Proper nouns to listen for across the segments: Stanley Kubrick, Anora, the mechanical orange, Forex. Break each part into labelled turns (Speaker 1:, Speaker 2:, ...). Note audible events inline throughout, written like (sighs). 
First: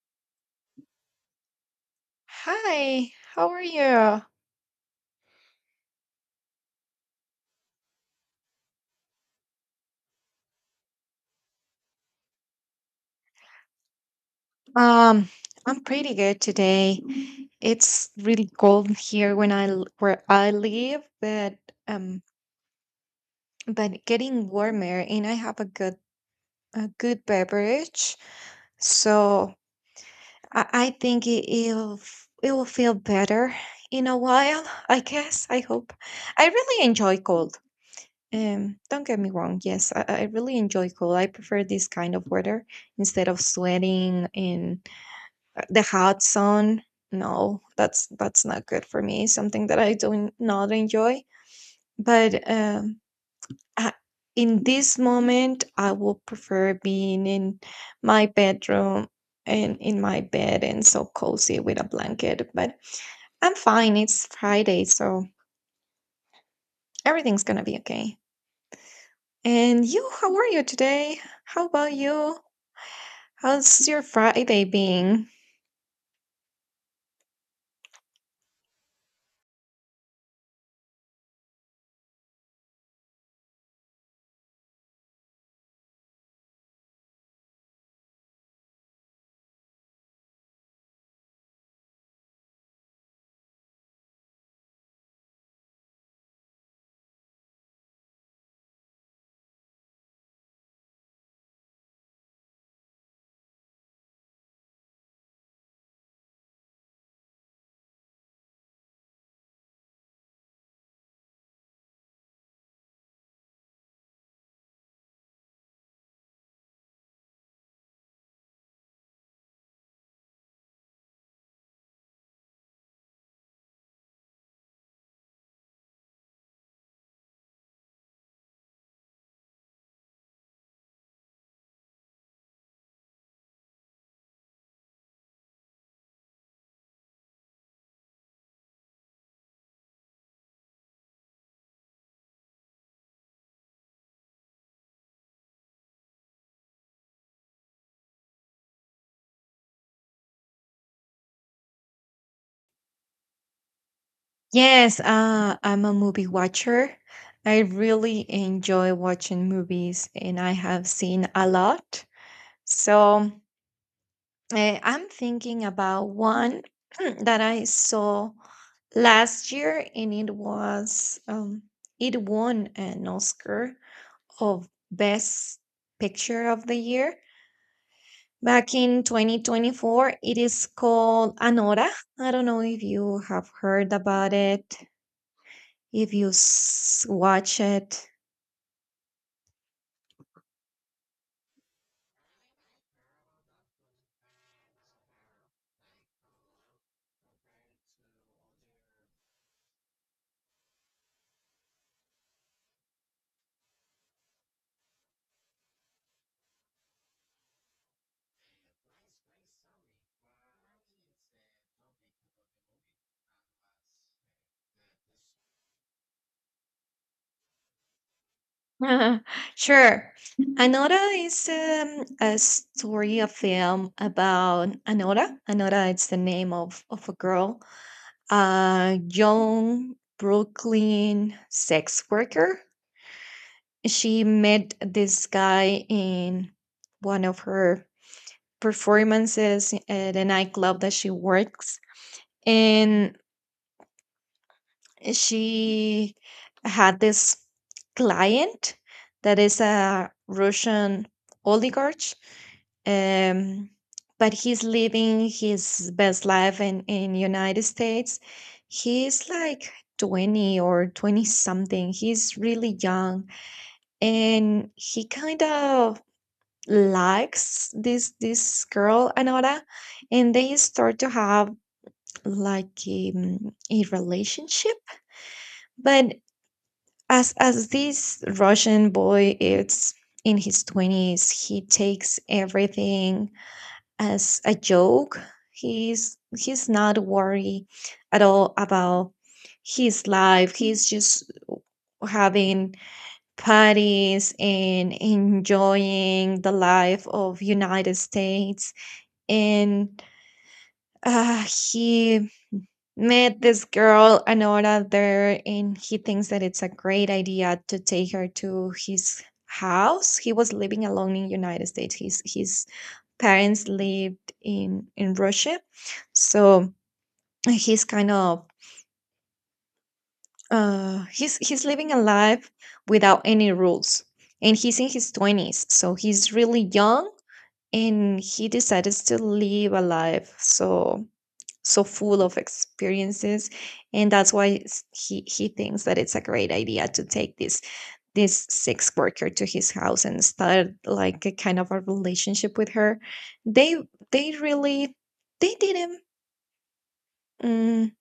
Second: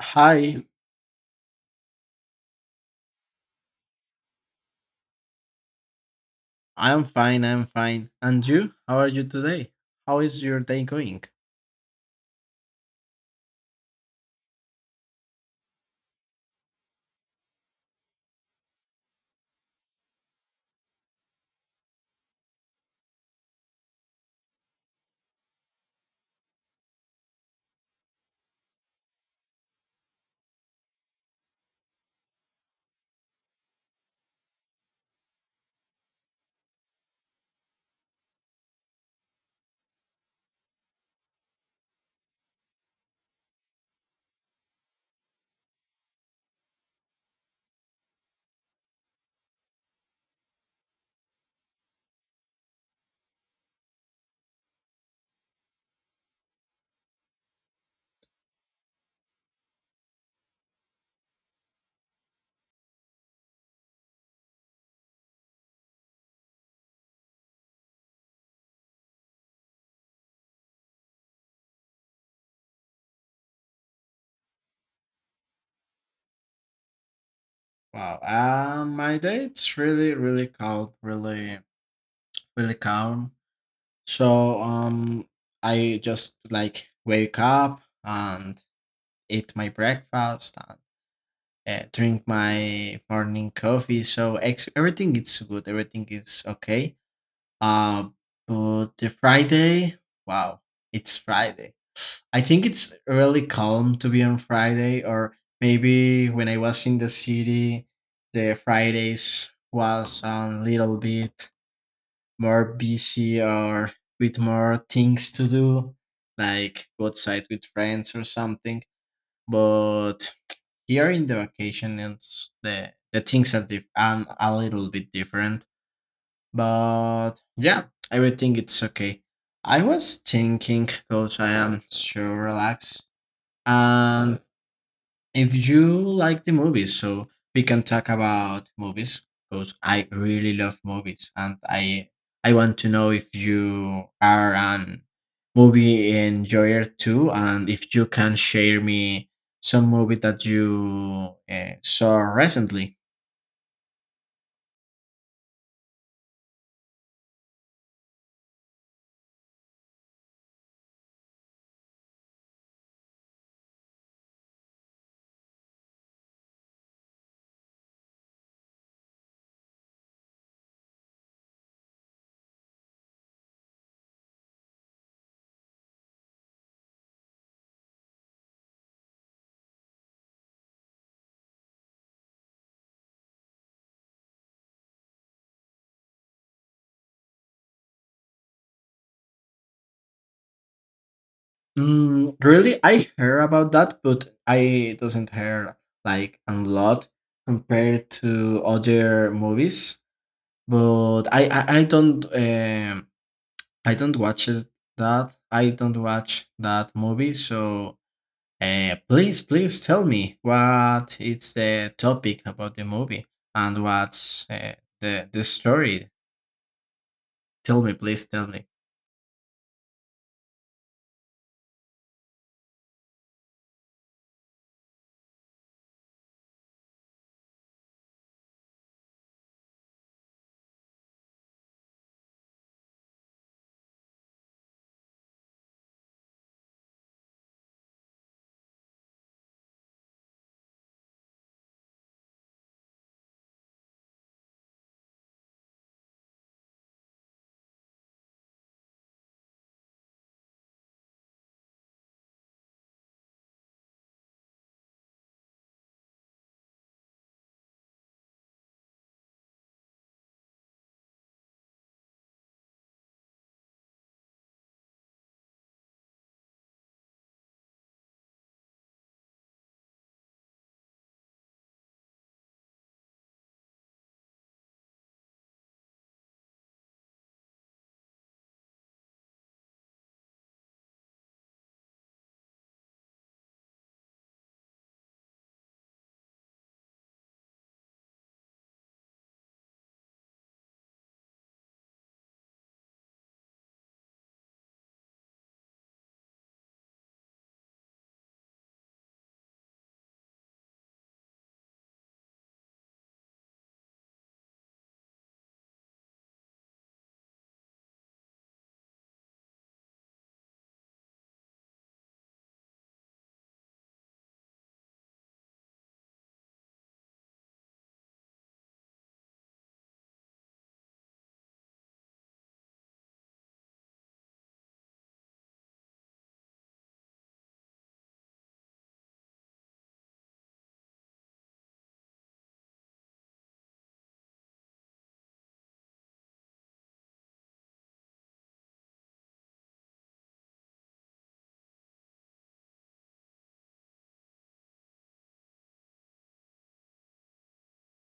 Speaker 1: Hi,
Speaker 2: Hi, how are you?
Speaker 1: I'm fine, I'm fine. And you? How are you today? How is your day going?
Speaker 2: Um, I'm pretty good today. It's really cold here when where I live, but um, getting warmer, and I have a good beverage, so I think it will feel better in a while. I guess. I hope. I really enjoy cold. Don't get me wrong. Yes, I really enjoy cold. I prefer this kind of weather instead of sweating and the hot sun. No, that's not good for me. Something that I do not enjoy. But I, in this moment, I will prefer being in my bedroom and in my bed and so cozy with a blanket. But I'm fine. It's Friday, so everything's gonna be okay. And you, how are you today? How about you? How's your Friday being?
Speaker 1: Wow, my day it's really, really calm, really, really calm. So, I just like wake up and eat my breakfast and drink my morning coffee. So everything is good, everything is okay. Uh, but the Friday, wow, it's Friday. I think it's really calm to be on Friday, or maybe when I was in the city, the Fridays was a little bit more busy or with more things to do, like go outside with friends or something. But here in the vacation, it's the things are a little bit different. But yeah, everything it's okay. I was thinking, because I am so relaxed and if you like the movies, so we can talk about movies because I really love movies, and I want to know if you are an movie enjoyer too, and if you can share me some movie that you saw recently.
Speaker 2: Yes, I'm a movie watcher. I really enjoy watching movies and I have seen a lot. So I'm thinking about one (clears throat) that I saw last year, and it won an Oscar of Best Picture of the Year back in 2024. It is called Anora. I don't know if you have heard about it, if you watch it.
Speaker 1: Mm, really, I heard about that, but I doesn't hear like a lot compared to other movies. But I don't. I don't watch it, that. I don't watch that movie. So please, please tell me what is the topic about the movie and what's the story. Tell me, please tell me.
Speaker 2: (laughs) Sure. Anora is a story, a film about Anora. Anora is the name of a girl, a young Brooklyn sex worker. She met this guy in one of her performances at a nightclub that she works. And she had this client that is a Russian oligarch, um, but he's living his best life in United States. He's like 20 or 20 something. He's really young, and he kind of likes this girl Anora, and they start to have like a relationship. But as this Russian boy is in his 20s, he takes everything as a joke. He's not worried at all about his life. He's just having parties and enjoying the life of United States. And he met this girl an hora there, and he thinks that it's a great idea to take her to his house. He was living alone in United States. His parents lived in Russia, so he's kind of, he's living a life without any rules. And he's in his 20s, so he's really young, and he decides to live a life so full of experiences. And that's why he thinks that it's a great idea to take this sex worker to his house and start like a kind of a relationship with her. they they really they didn't mm,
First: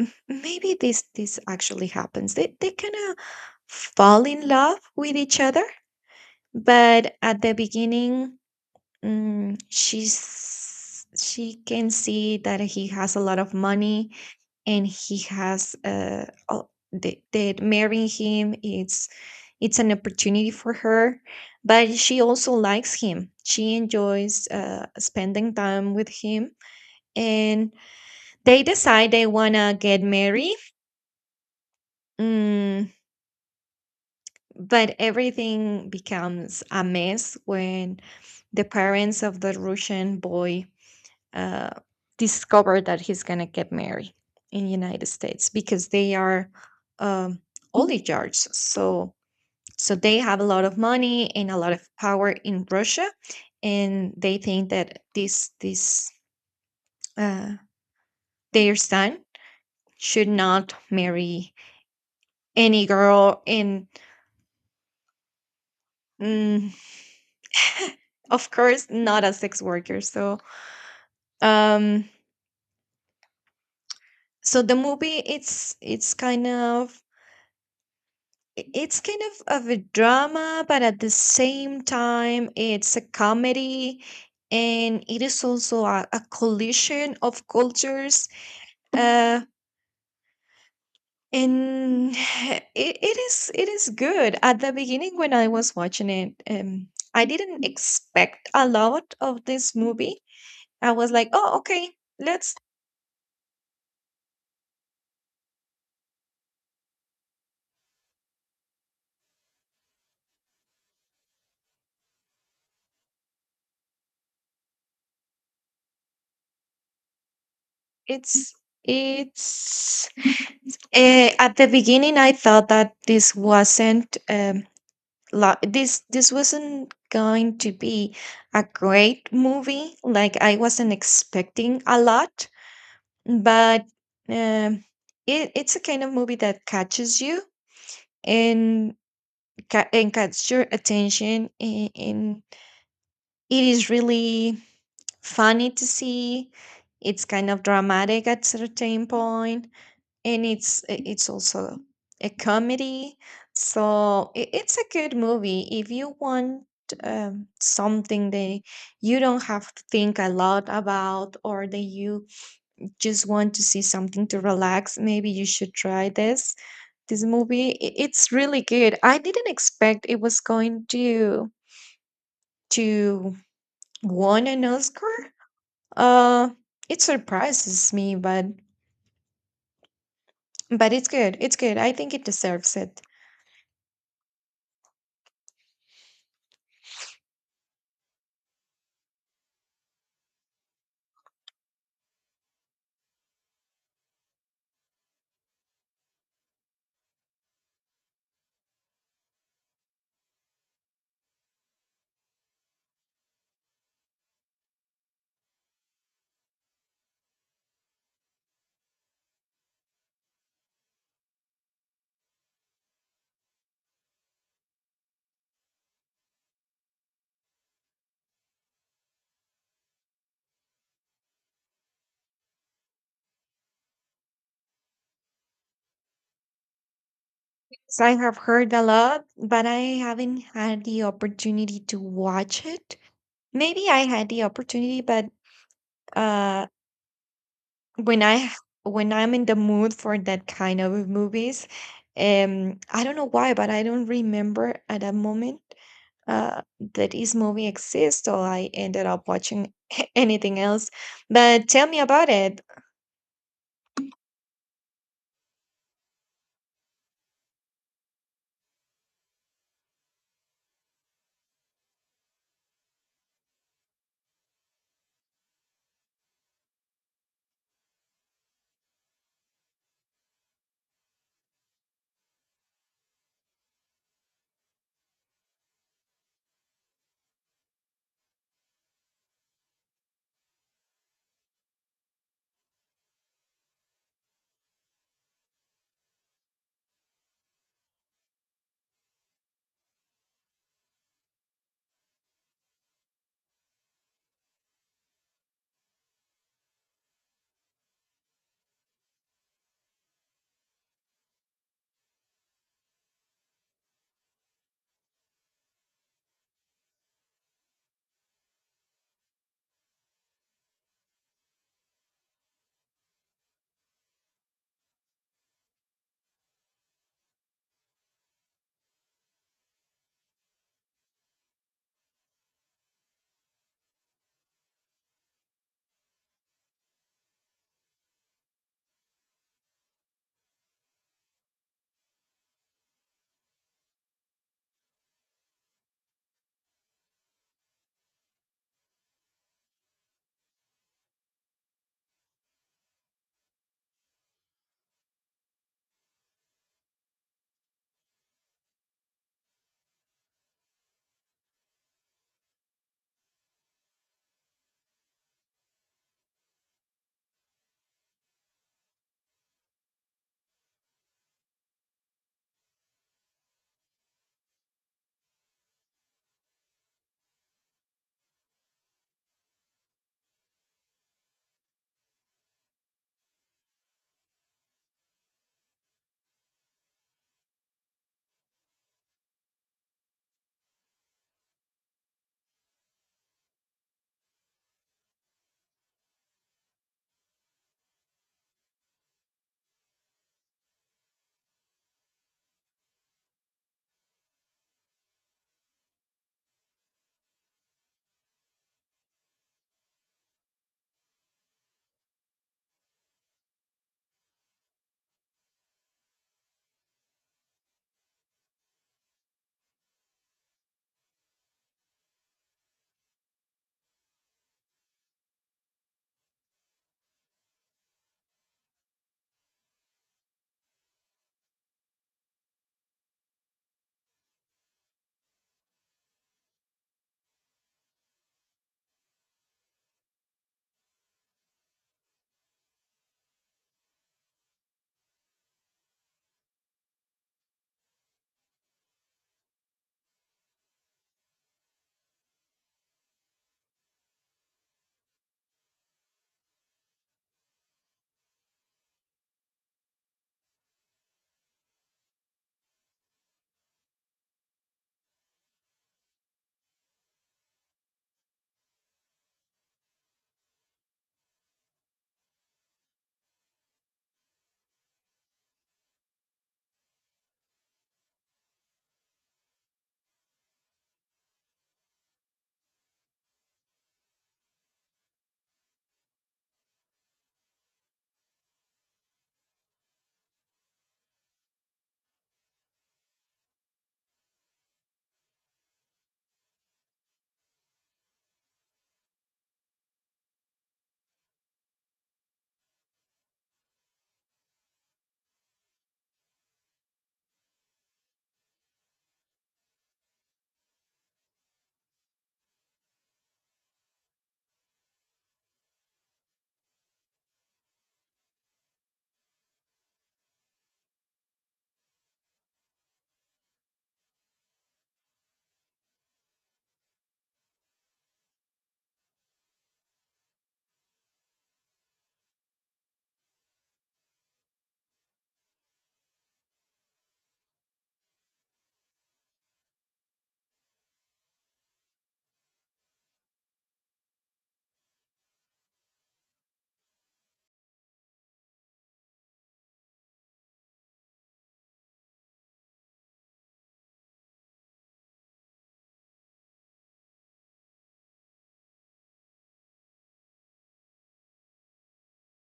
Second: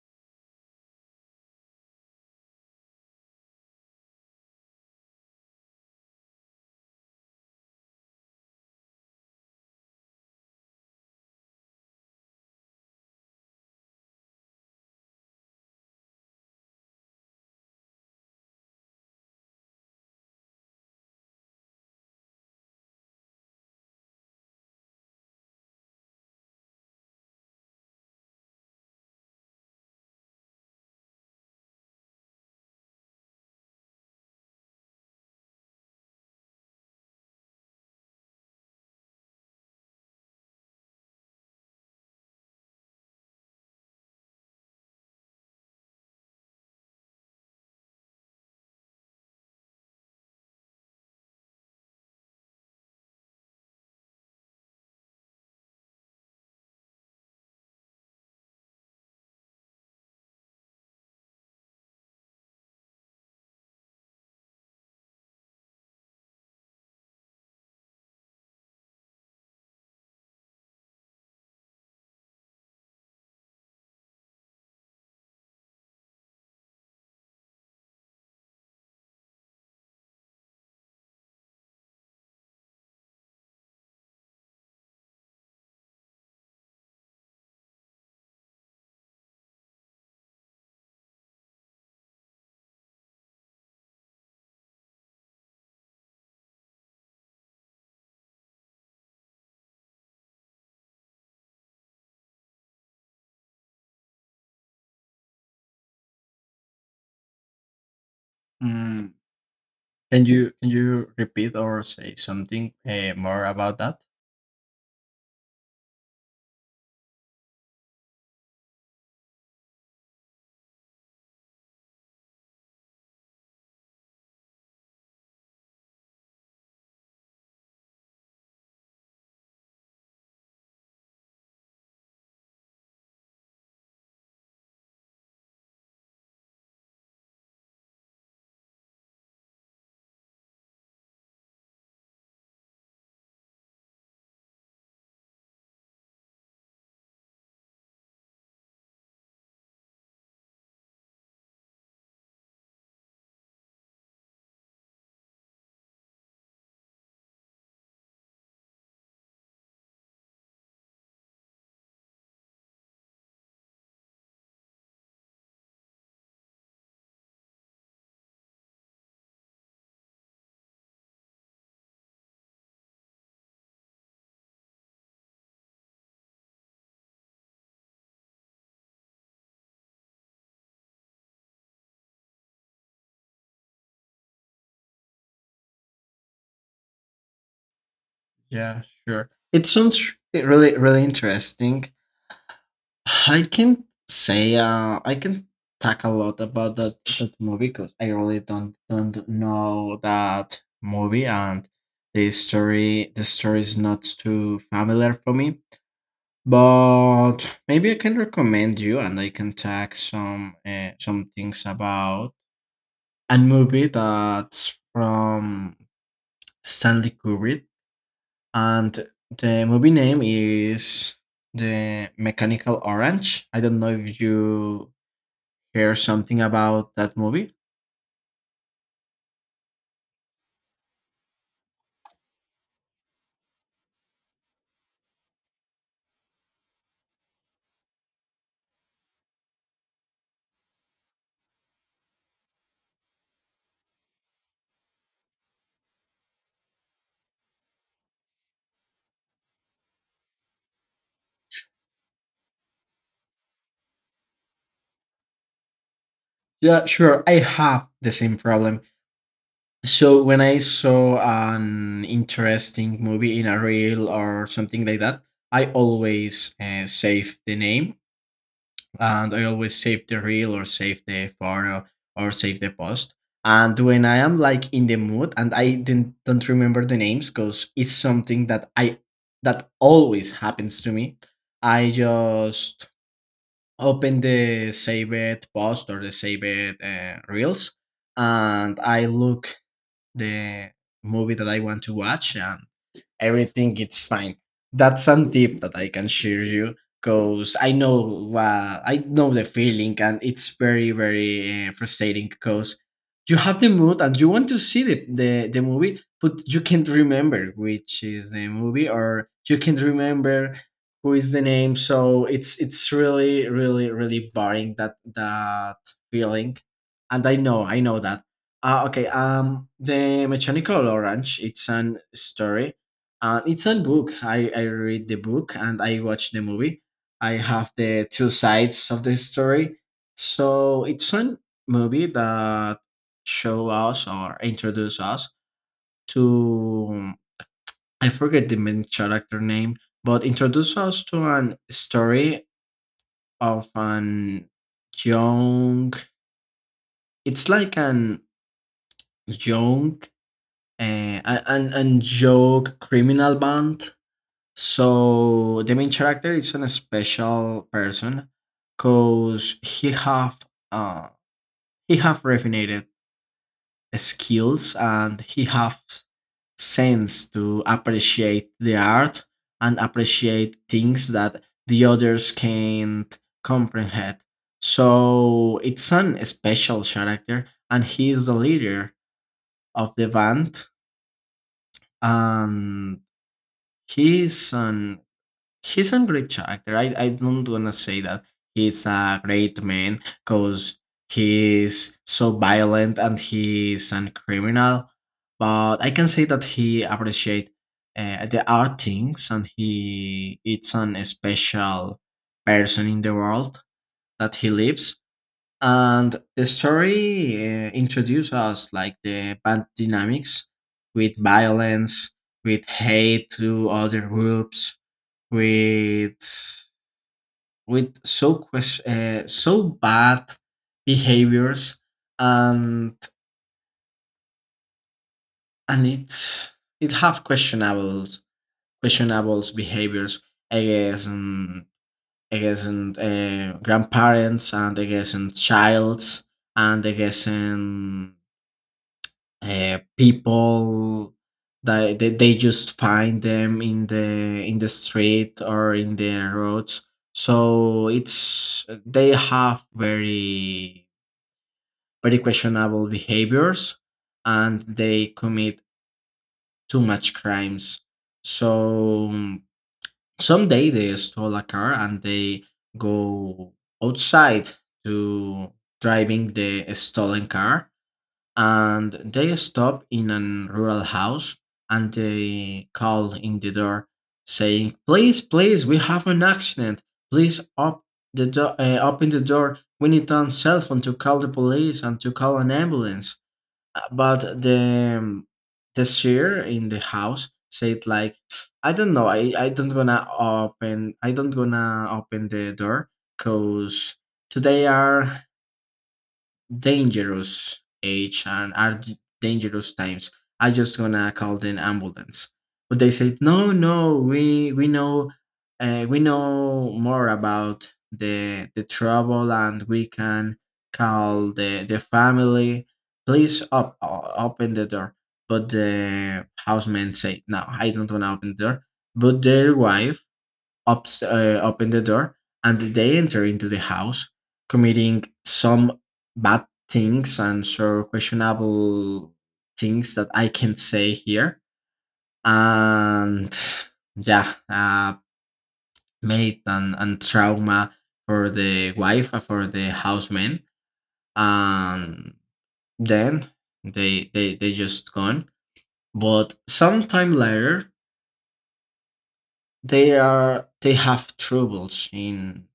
Speaker 2: m- maybe this actually happens. They kind of fall in love with each other. But at the beginning, mm, she's she can see that he has a lot of money, and he has, that marrying him, it's an opportunity for her. But she also likes him. She enjoys spending time with him. And they decide they want to get married, mm, but everything becomes a mess when the parents of the Russian boy uh, discover that he's gonna get married in United States, because they are, um, oligarchs. So they have a lot of money and a lot of power in Russia, and they think that this uh, their son should not marry any girl and, mm, of course, not a sex worker, so um the movie, it's kind of a drama, but at the same time, it's a comedy, and it is also a collision of cultures. Uh, and (sighs) it is good. At the beginning, when I was watching it, I didn't expect a lot of this movie. I was like, oh, okay, let's.
Speaker 1: Mm, can you repeat or say something more about that?
Speaker 2: It's it's. At the beginning, I thought that this wasn't. This wasn't going to be a great movie, like I wasn't expecting a lot. But um, it's a kind of movie that catches you, and and catches your attention, and it is really funny to see. It's kind of dramatic at certain point, and it's also a comedy. So it's a good movie. If you want something that you don't have to think a lot about, or that you just want to see something to relax, maybe you should try this movie. I- it's really good. I didn't expect it was going to won an Oscar. uh it surprises me, but it's good. I think it deserves it.
Speaker 1: Yeah, sure. It sounds really really interesting. I can say I can talk a lot about that movie because I really don't know that movie and the story is not too familiar for me. But maybe I can recommend you and I can talk some things about a movie that's from Stanley Kubrick, and the movie name is The Mechanical Orange. I don't know if you hear something about that movie?
Speaker 2: So I have heard a lot, but I haven't had the opportunity to watch it. Maybe I had the opportunity, but uh, when I h- when I'm in the mood for that kind of movies, I don't know why, but I don't remember at a moment uh, that this movie exists, or I ended up watching (laughs) anything else. But tell me about it.
Speaker 1: Yeah, sure. I have the same problem. So when I saw an interesting movie in a reel or something like that, I always save the name, and I always save the reel or save the photo or save the post. And when I am like in the mood and I didn't, don't remember the names because it's something that I that always happens to me. I just open the saved post or the saved reels, and I look the movie that I want to watch, and everything it's fine. That's some tip that I can share you because I know the feeling, and it's very very frustrating because you have the mood and you want to see the movie, but you can't remember which is the movie, or you can't remember who is the name. So it's really really really boring that that feeling. And I know, I know that okay, The Mechanical Orange, it's an story. It's a book. I read the book and I watch the movie. I have the two sides of the story. So it's a movie that show us or introduce us to, I forget the main character name, but introduce us to an story of an young. It's like an young an young criminal band. So the main character is an special person because uh, he have refined skills, and he have sense to appreciate the art and appreciate things that the others can't comprehend. So it's an special character, and he is the leader of the band. And he's an, he's a great character. I don't wanna say that he's a great man because he's so violent and he's a criminal, but I can say that he appreciate the art things, and he it's an special person in the world that he lives. And the story introduces us like the band dynamics, with violence, with hate to other groups, with with so so bad behaviors. and and it it have questionable behaviors against, against grandparents and against childs, and against people that they just find them in the street or in the roads. So it's they have very very questionable behaviors, and they commit too much crimes. So mm, someday they stole a car and they go outside to driving the stolen car, and they stopped in a rural house and they called in the door saying, please, please, we have an accident, please open the door, we need on cell phone to call the police and to call an ambulance. But the seer in the house said like, I don't know, I don't gonna open, I don't gonna open the door, because today are dangerous age and are dangerous times. I just gonna call the ambulance. But they said, no, no, we know, we know more about the trouble, and we can call the family. Please open the door. But the houseman say, no, I don't wanna open the door. But their wife open the door, and they enter into the house committing some bad things and so questionable things that I can say here. And yeah, made and trauma for the wife and for the houseman. And then they just gone. But sometime later, they are, they have troubles in,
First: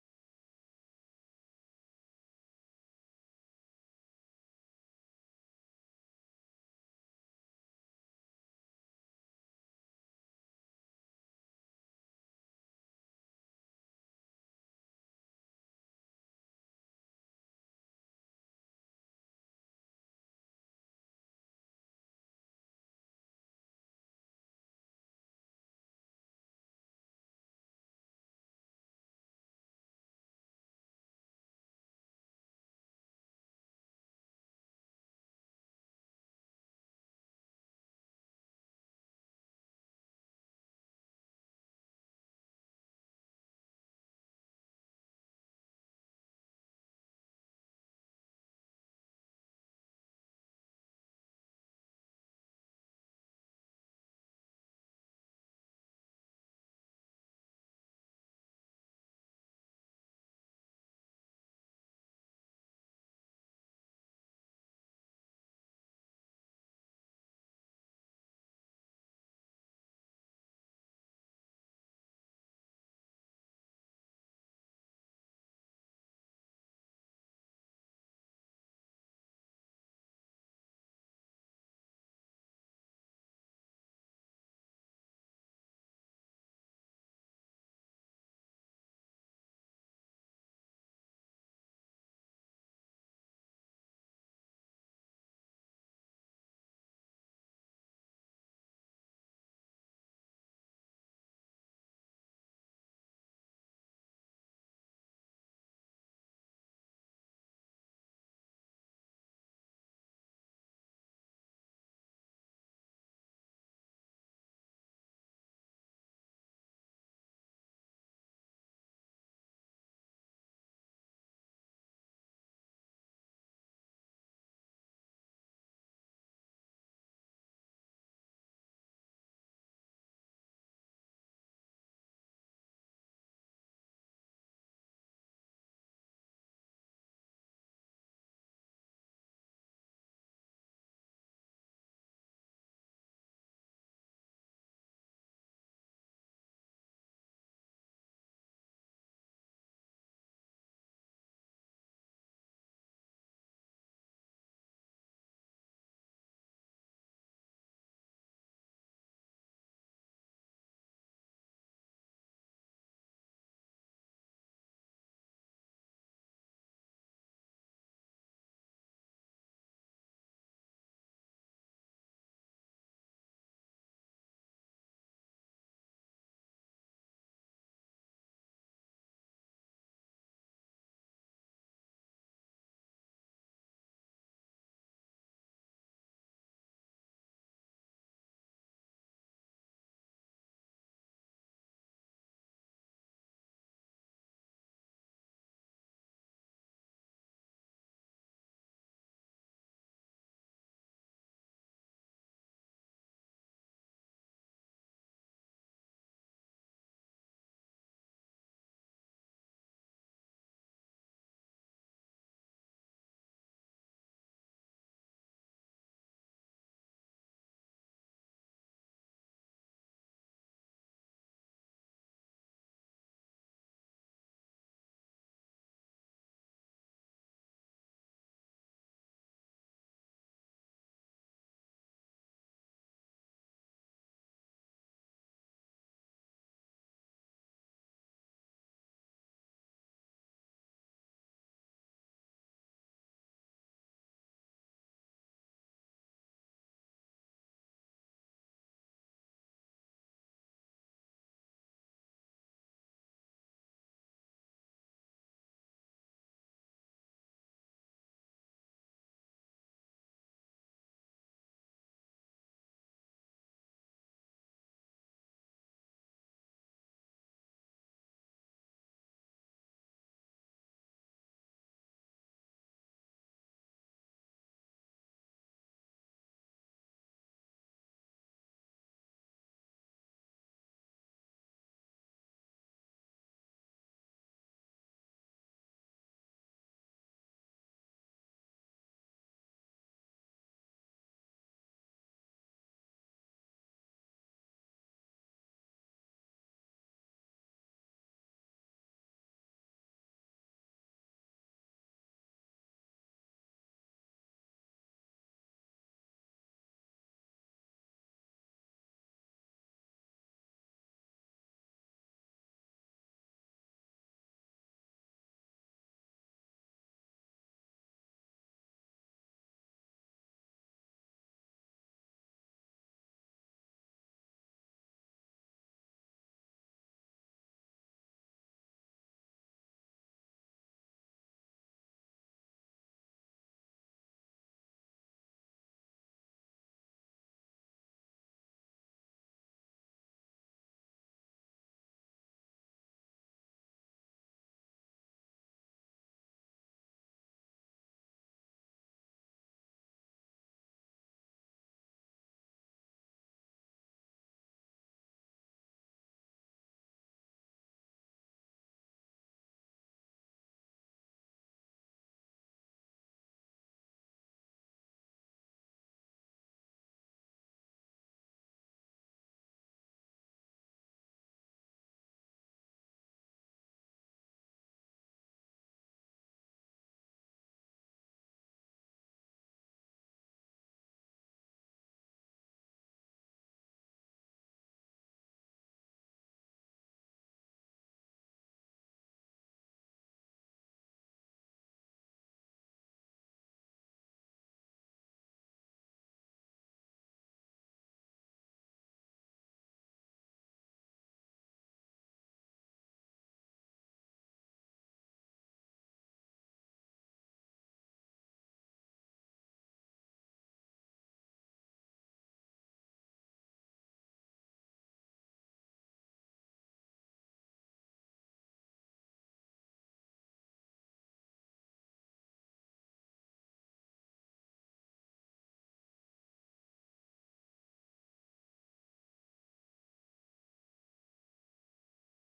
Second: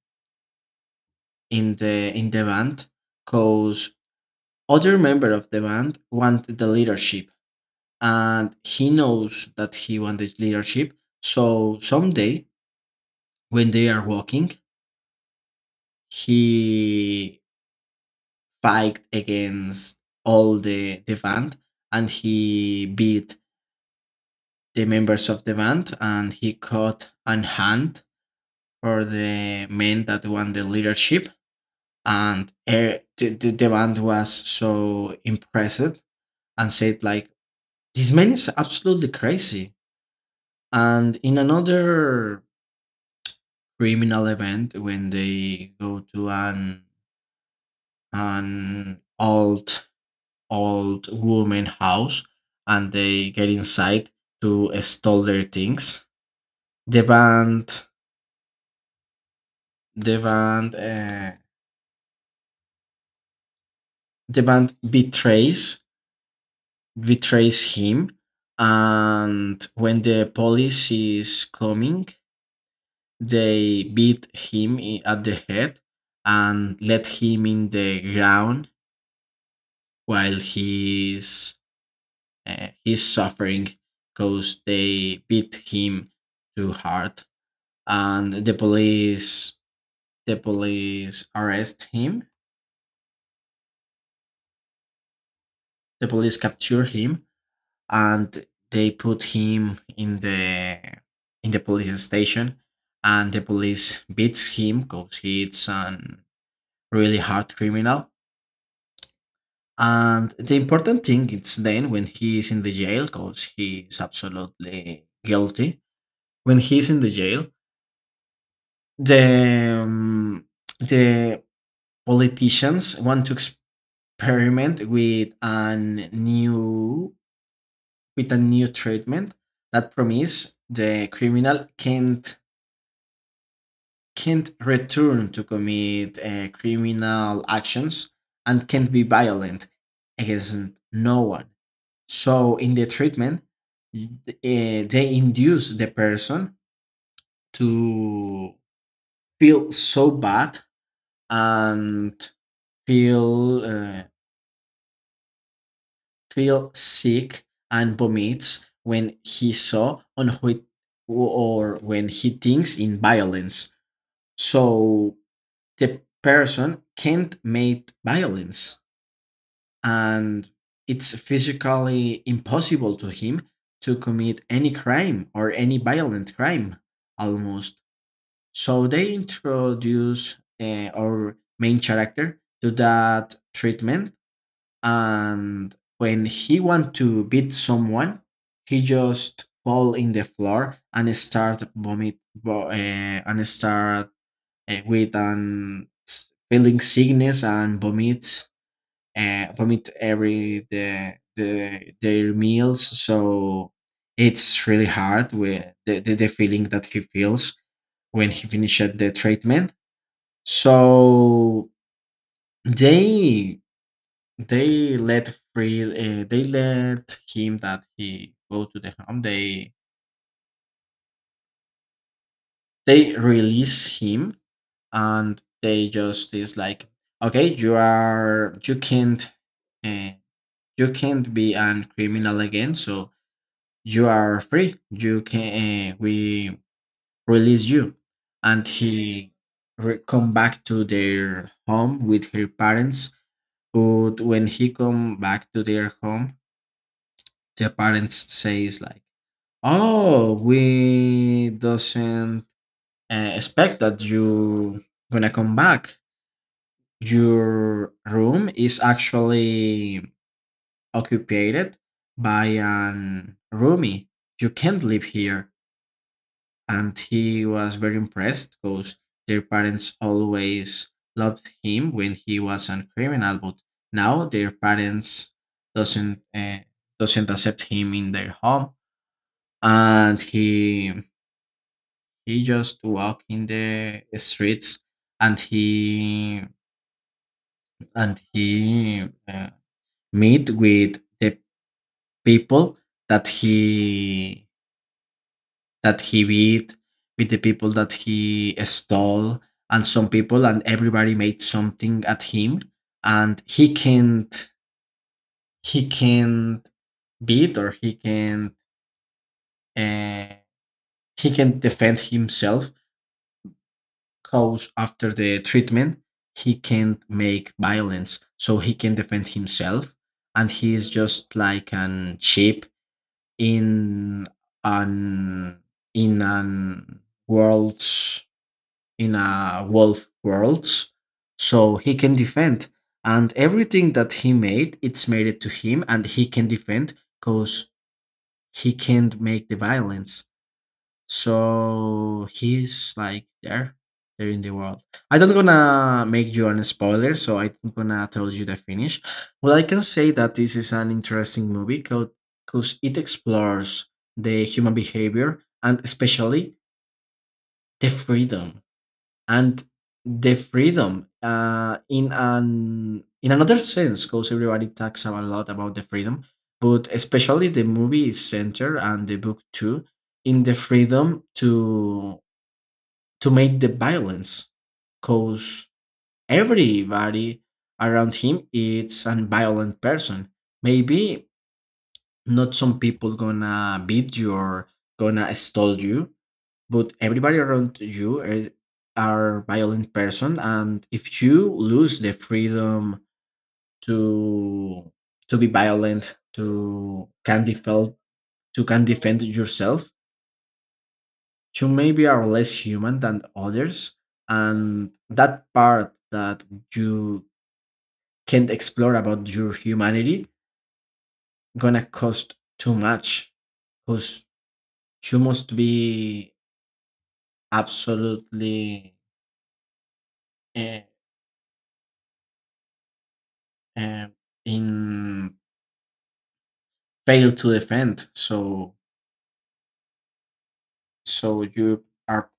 Speaker 1: in the band, because other member of the band wanted the leadership, and he knows that he wanted leadership. So someday when they are walking, he fight against all the band, and he beat the members of the band, and he caught an hand for the men that won the leadership. And the the band was so impressed and said like, this man is absolutely crazy. And in another criminal event, when they go to an old old woman house, and they get inside to steal their things, the band the band uh, the band betrays him. And when the police is coming, they beat him at the head and let him in the ground while he's suffering because they beat him too hard. And the police arrest him. The police capture him, and they put him in the police station, and the police beats him because he's an really hard criminal. And the important thing is then when he is in the jail, because he is absolutely guilty. When he is in the jail, the um, the politicians want to experiment with a new, with a new treatment that promise the criminal can't return to commit criminal actions and can't be violent against no one. So in the treatment, y- they induce the person to feel so bad and feel feel sick and vomits when he saw on who or when he thinks in violence. So the person can't make violence, and it's physically impossible to him to commit any crime or any violent crime almost. So they introduce our main character to that treatment, and when he want to beat someone, he just fall in the floor and start vomit, and start with an feeling sickness and vomit, vomit every the their meals. So it's really hard with the feeling that he feels when he finished the treatment. So they they let free, they let him that he go to the home. They release him, and they just is like, okay, you are you can't, uh, you can't be a criminal again, so you are free, you can we release you. And he come back to their home with her parents. But when he come back to their home, the parents says like, oh, we doesn't expect that you gonna come back. Your room is actually occupied by an roomie. You can't live here. And he was very impressed because their parents always loved him when he was a criminal, but now their parents doesn't doesn't accept him in their home. And he just walk in the streets, and he and he meet with the people that he that he beat, with the people that he stole, and some people and everybody made something at him, and he can't beat, or he can, uh, he can defend himself, because after the treatment he can't make violence, so he can defend himself. And he is just like an sheep in an in an world, in a wolf world. So he can defend, and everything that he made it's made it to him, and he can defend, because he can't make the violence. So he's like there in the world. I don't gonna make you an spoiler, so I'm gonna tell you the finish. Well, I can say that this is an interesting movie because it explores the human behavior, and especially the freedom, and the freedom, in an in another sense, because everybody talks a lot about the freedom, but especially the movie is centered, and the book too, in the freedom to make the violence, because everybody around him is a violent person. Maybe not some people gonna beat you or gonna stole you, but everybody around you is, are violent person. And if you lose the freedom to to be violent, to can defend, to can defend yourself, you maybe are less human than others, and that part that you can't explore about your humanity gonna cost too much, because you must be absolutely uh, uh, in failed to defend. So so you are,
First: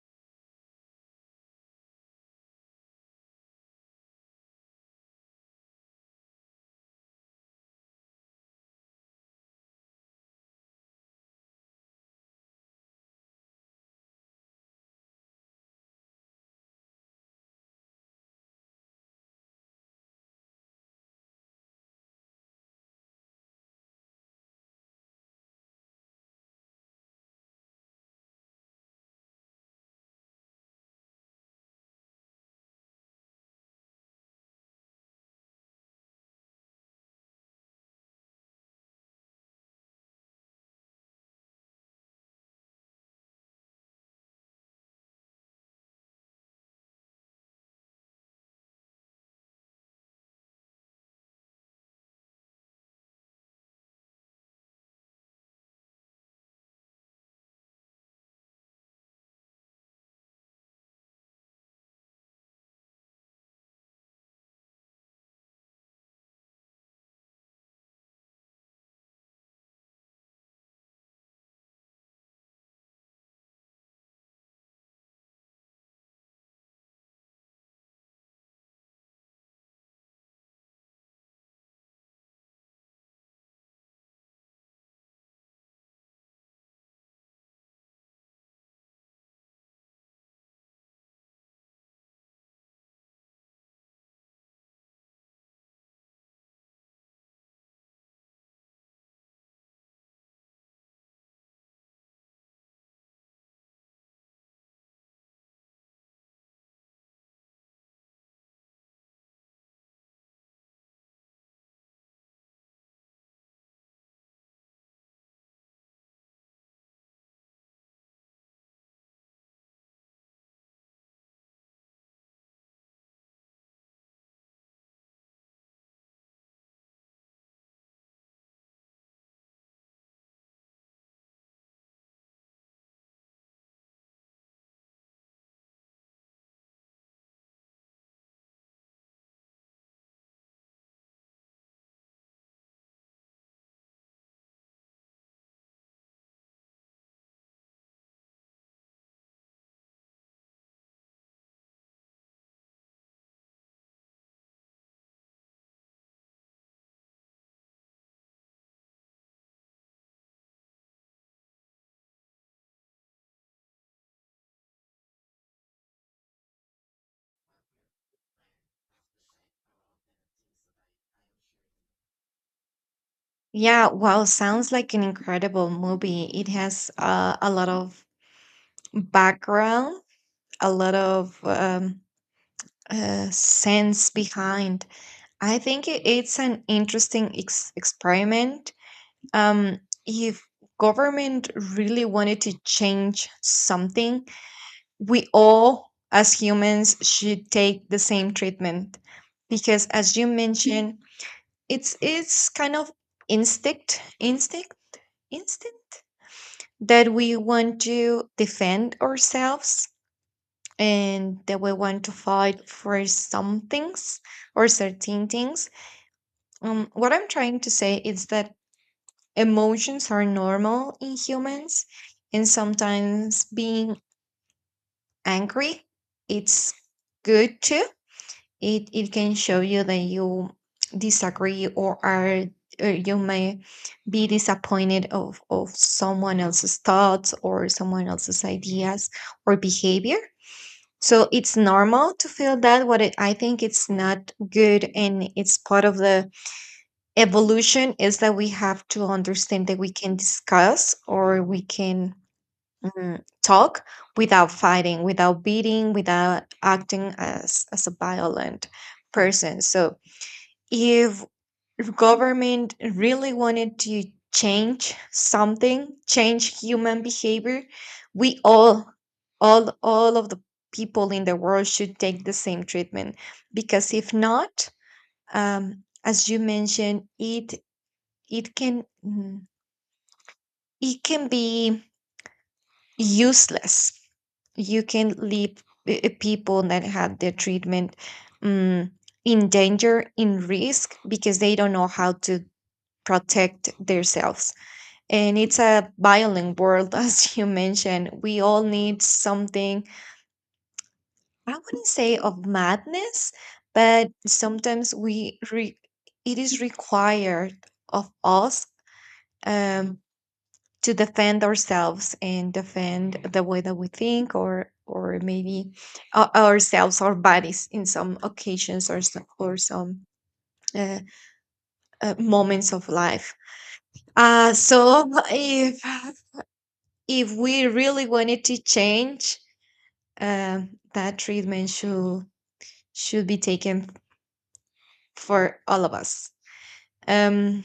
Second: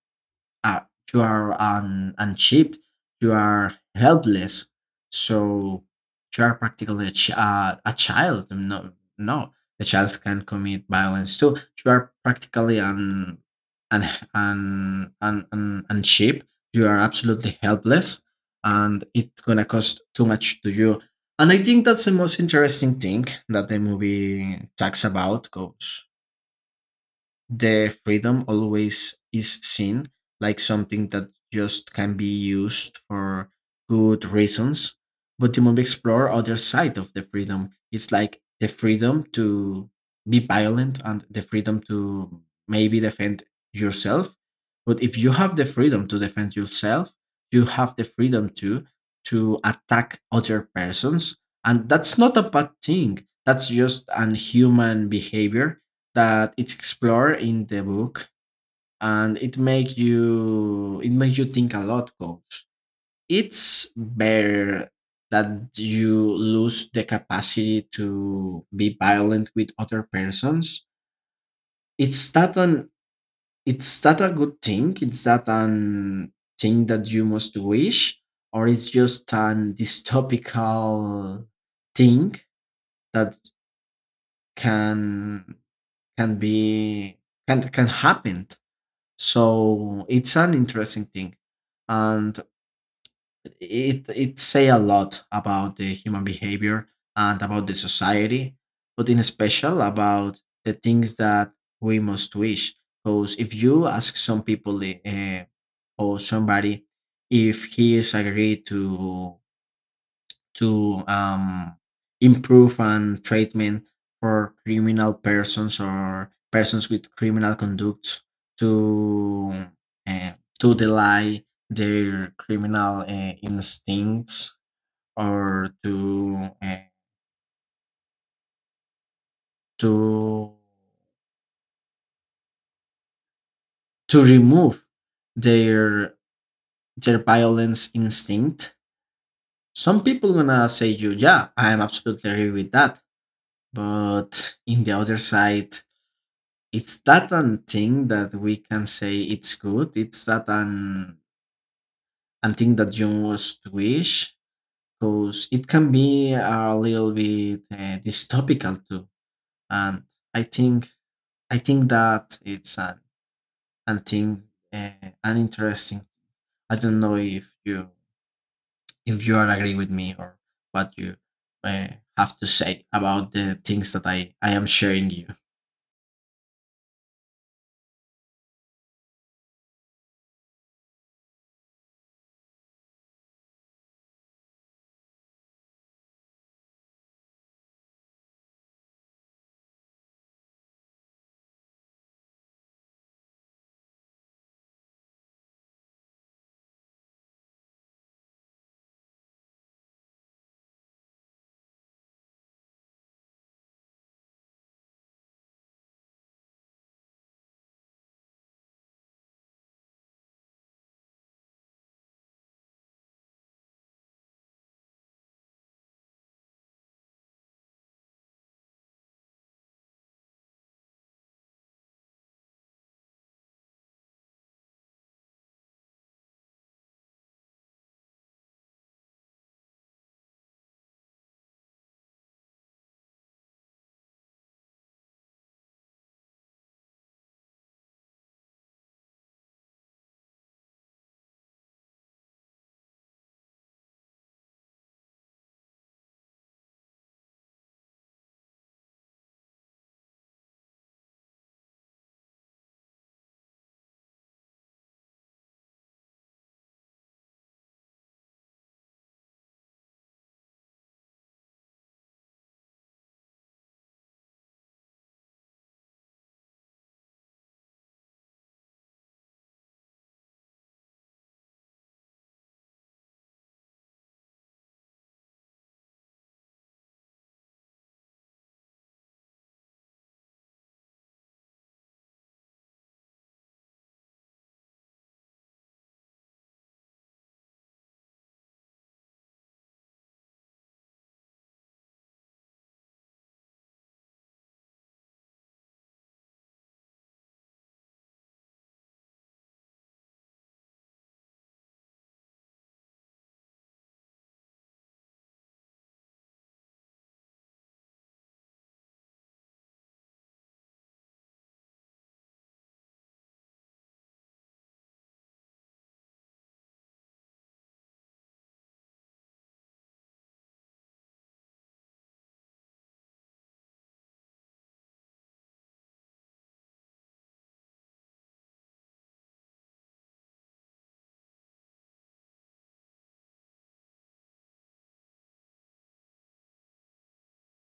Speaker 1: uh, you are un, unshipped. You are helpless. So you are practically a, a child. No, no, the child can commit violence too. You are practically an an sheep. You are absolutely helpless, and it's gonna cost too much to you. And I think that's the most interesting thing that the movie talks about. Goes the freedom always is seen like something that just can be used for good reasons. But the movie explore other side of the freedom. It's like the freedom to be violent, and the freedom to maybe defend yourself. But if you have the freedom to defend yourself, you have the freedom to attack other persons. And that's not a bad thing. That's just an human behavior that it's explored in the book, and it make you it makes you think a lot, goes it's better that you lose the capacity to be violent with other persons. It's not an it's not a good thing, it's not an thing that you must wish, or it's just an dystopical thing that can can be, can happen. So it's an interesting thing, and it say a lot about the human behavior and about the society, but in special about the things that we must wish. Because if you ask some people, or somebody, if he is agreed to improve and treatment for criminal persons or persons with criminal conducts to uh, to delay their criminal instincts, or to to remove their their violence instinct, some people gonna say you, yeah, I'm absolutely agree with that. But in the other side, it's that an thing that we can say it's good. It's that an thing that you must wish, because it can be a little bit dystopical too. And I think I think that it's an thing, uh, an interesting. I don't know if you are agree with me, or what you uh, have to say about the
Speaker 2: Yeah,
Speaker 1: things that
Speaker 2: wow,
Speaker 1: I am
Speaker 2: sounds like an
Speaker 1: sharing you.
Speaker 2: incredible movie. It has, a lot of background, a lot of sense behind. I think it's an interesting experiment. Um, if government really wanted to change something, we all as humans should take the same treatment, because, as you mentioned, it's kind of instinct, instinct, instinct that we want to defend ourselves, and that we want to fight for some things or certain things. What I'm trying to say is that emotions are normal in humans, and sometimes being angry, it's good too. It can show you that you disagree, or you may be disappointed of someone else's thoughts, or someone else's ideas or behavior. So it's normal to feel that. I think it's not good, and it's part of the evolution, is that we have to understand that we can discuss, or we can, talk without fighting, without beating, without acting as a violent person. So if if government really wanted to change something, change human behavior, we all of the people in the world should take the same treatment. Because if not, as you mentioned, it can mm, it can be useless. You can leave people that had their treatment, um, in danger, in risk, because they don't know how to protect themselves. And it's a violent world, (laughs) as you mentioned. We all need something, I wouldn't say of madness, but sometimes it is required of us, um, to defend ourselves and defend the way that we think, or maybe ourselves, our bodies in some occasions, or some uh, moments of life. So (laughs) if we really wanted to change, that treatment should be taken for all of us. Um,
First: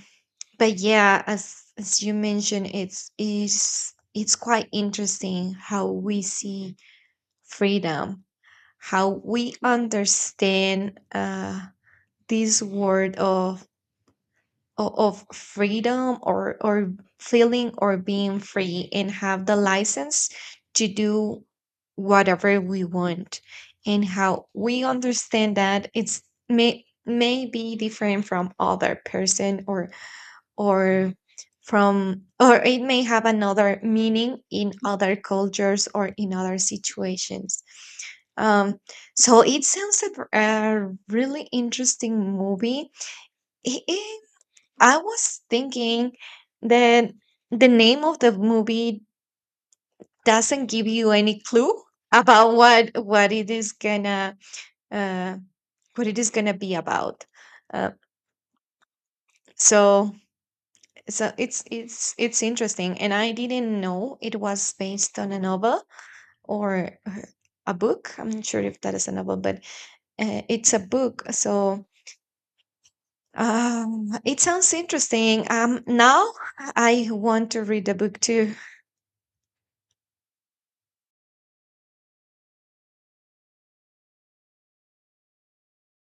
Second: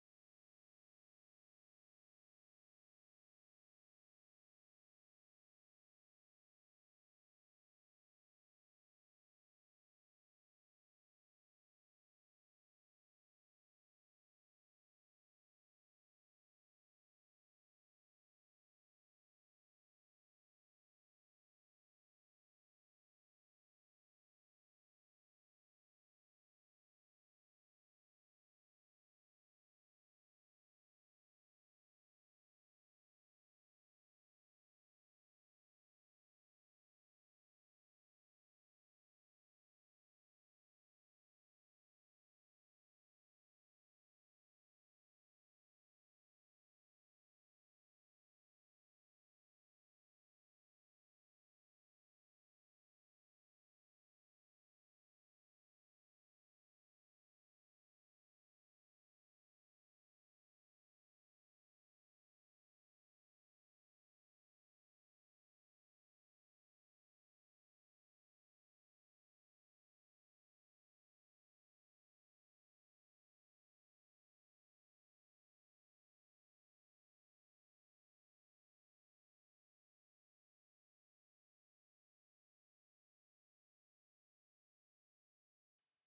Speaker 2: but yeah, as you mentioned, it's quite interesting how we see freedom, how we understand this word of of freedom, or feeling or being free, and have the license to do whatever we want, and how we understand that it's may be different from other person, or or it may have another meaning in other cultures or in other situations. um so it sounds like a really interesting movie. It. I was thinking that the name of the movie doesn't give you any clue about what it is gonna, uh, what it is gonna be about. Uh, so it's interesting, and I didn't know it was based on a novel, or a book. I'm not sure if that is a novel, but it's a book, so it sounds interesting. Now I want to read the book too.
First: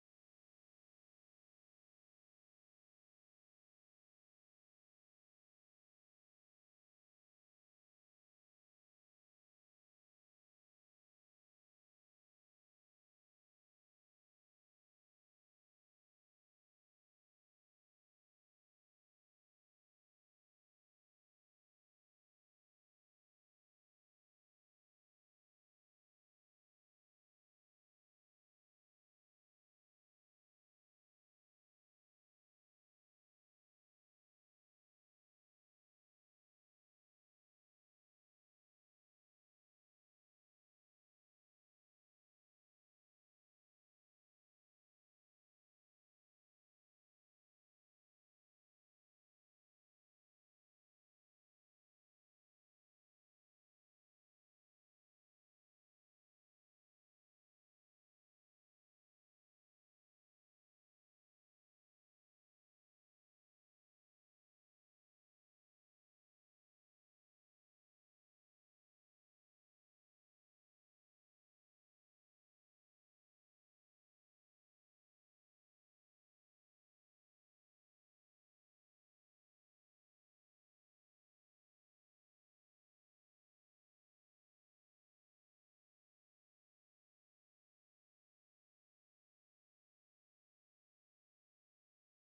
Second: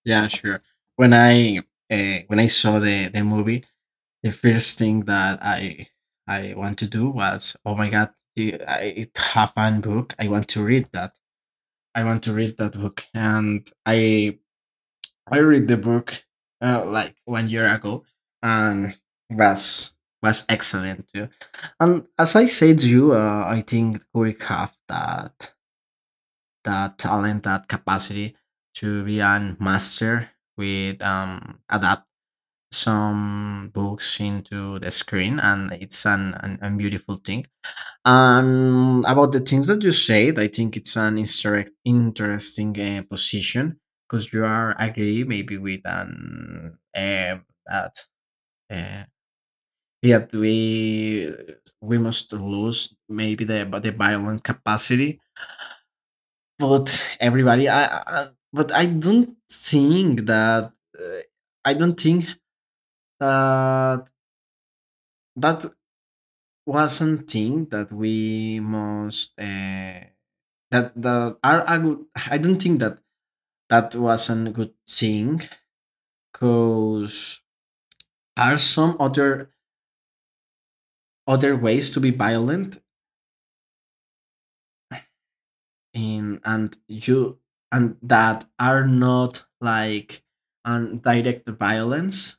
Speaker 1: Yeah, sure. When I when I saw the movie, the first thing that I want to do was, oh my god, I it have a book. I want to read that. I want to read that book, and I read the book like one year ago, and was was excellent too. And as I said to you, I think we have that that talent, that capacity to be a master with adapt some books into the screen, and it's an beautiful thing. About the things that you said, I think it's an interesting position, because you are agree maybe with an that uh, yet we must lose maybe the violent capacity. But everybody I, but I don't think that, uh, I don't think that that was something that we must that that are a good. I don't think that that was a good thing, because are some other other ways to be violent in, and you, and that are not like an direct violence.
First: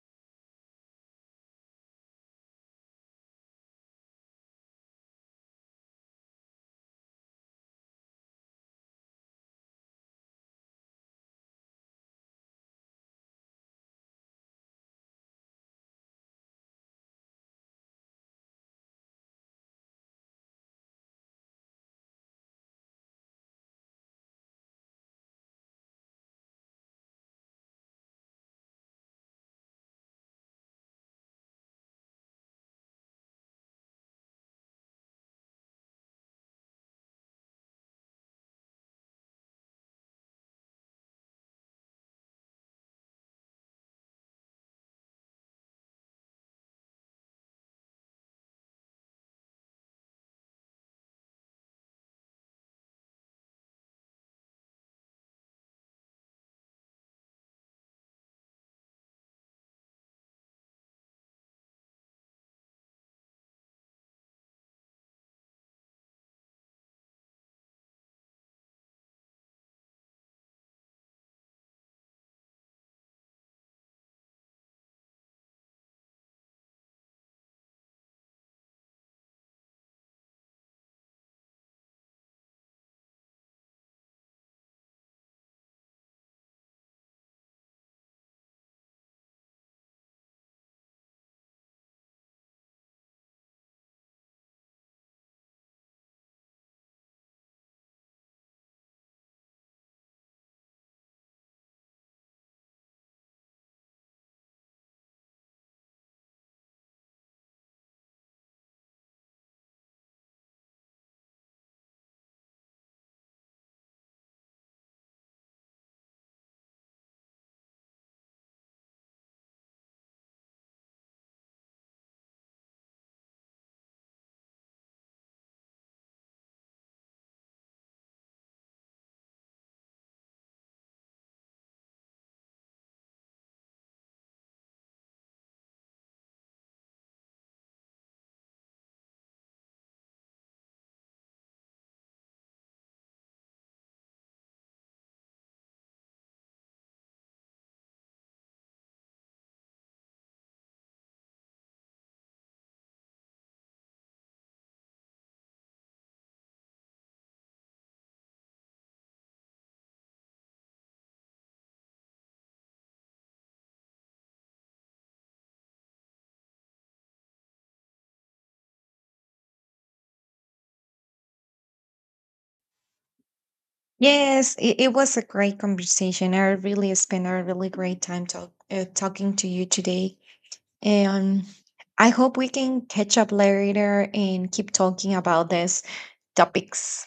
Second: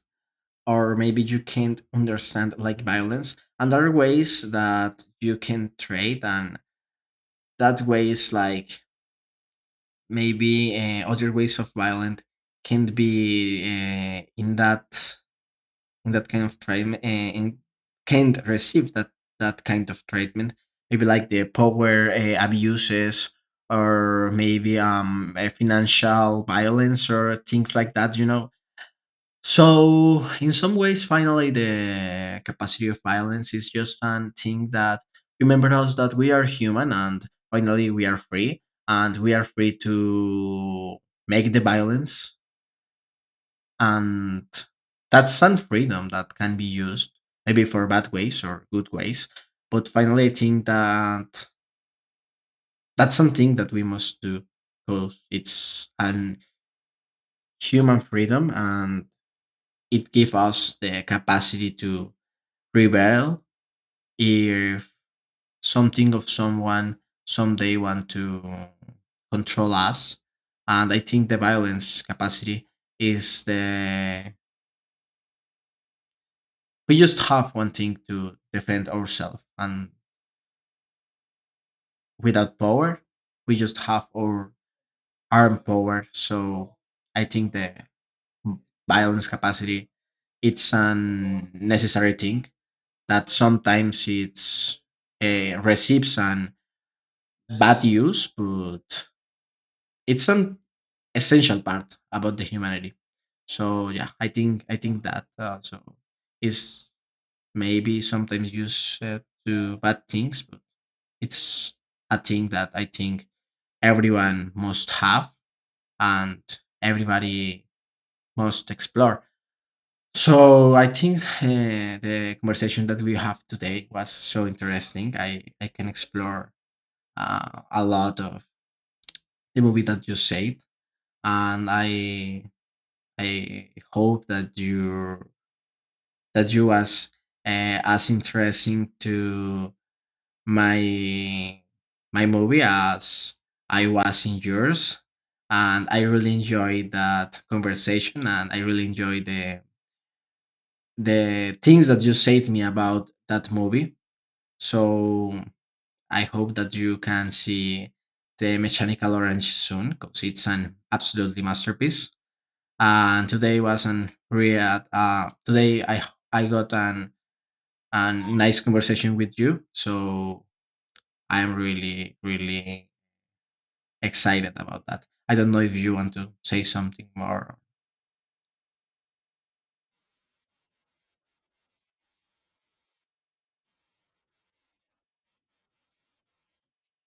Speaker 1: Or maybe you can't understand like violence and other ways that you can trade, and that way is like maybe, other ways of violence can not be in that kind of treatment, and can't receive that that kind of treatment. Maybe like the power abuses, or maybe financial violence, or things like that, you know. So, in some ways, finally, the capacity of violence is just a thing that remember us that we are human, and finally we are free, and we are free to make the violence. And that's some freedom that can be used maybe for bad ways or good ways. But finally, I think that that's something that we must do, because it's an human freedom, and it gives us the capacity to rebel if something of someone someday want to control us. And I think the violence capacity is the, we just have one thing to defend ourselves, and without power we just have our arm power. So I think the violence capacity, it's a necessary thing that sometimes it's receives an bad use, but it's a essential part about the humanity. So yeah, I think that, so is maybe sometimes used to bad things, but it's a thing that I think everyone must have, and everybody must explore. So I think, the conversation that we have today was so interesting. I can explore a lot of the movie that you said, and I hope that you was as interesting to my my movie as I was in yours. And I really enjoyed that conversation, and I really enjoyed the things that you said me about that movie. So I hope that you can see the Mechanical Orange soon, because it's an absolutely masterpiece. And today was an real. Today I got an and nice conversation with you. So I'm really, really excited
Speaker 2: Yes, it,
Speaker 1: about
Speaker 2: it
Speaker 1: that.
Speaker 2: was a
Speaker 1: I don't know
Speaker 2: great
Speaker 1: if you want to
Speaker 2: conversation. I
Speaker 1: say
Speaker 2: really
Speaker 1: something
Speaker 2: spent a
Speaker 1: more.
Speaker 2: really great time talking to you today. And I hope we can catch up later and keep talking about these topics.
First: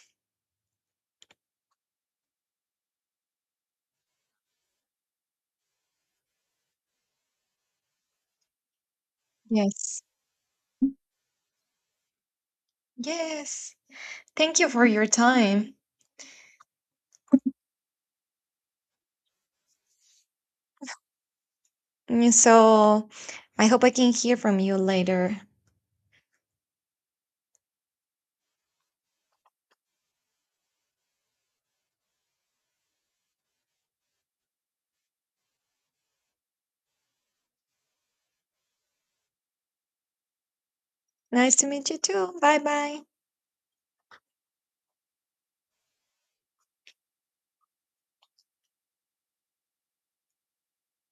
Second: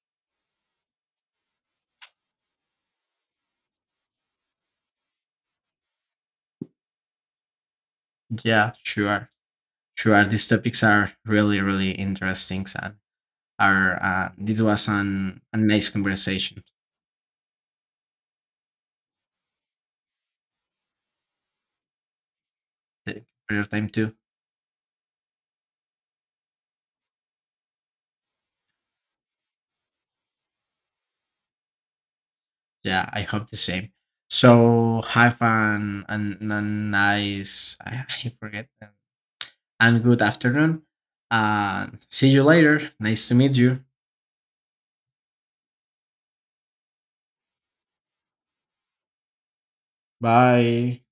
Speaker 1: Yeah, sure.
Speaker 2: Yes.
Speaker 1: Sure. These topics are really, really interesting, and
Speaker 2: Yes.
Speaker 1: are
Speaker 2: Thank
Speaker 1: this
Speaker 2: you for
Speaker 1: was
Speaker 2: your
Speaker 1: an a
Speaker 2: time.
Speaker 1: nice conversation.
Speaker 2: So
Speaker 1: Thank you for your
Speaker 2: I hope
Speaker 1: time
Speaker 2: I can
Speaker 1: too.
Speaker 2: hear from you later.
Speaker 1: Yeah, I hope the same. So have an a nice (laughs) I, forget them. And good afternoon.
Speaker 2: Nice to meet you
Speaker 1: And see
Speaker 2: too.
Speaker 1: you
Speaker 2: Bye
Speaker 1: later.
Speaker 2: bye.
Speaker 1: Nice to meet you. Bye.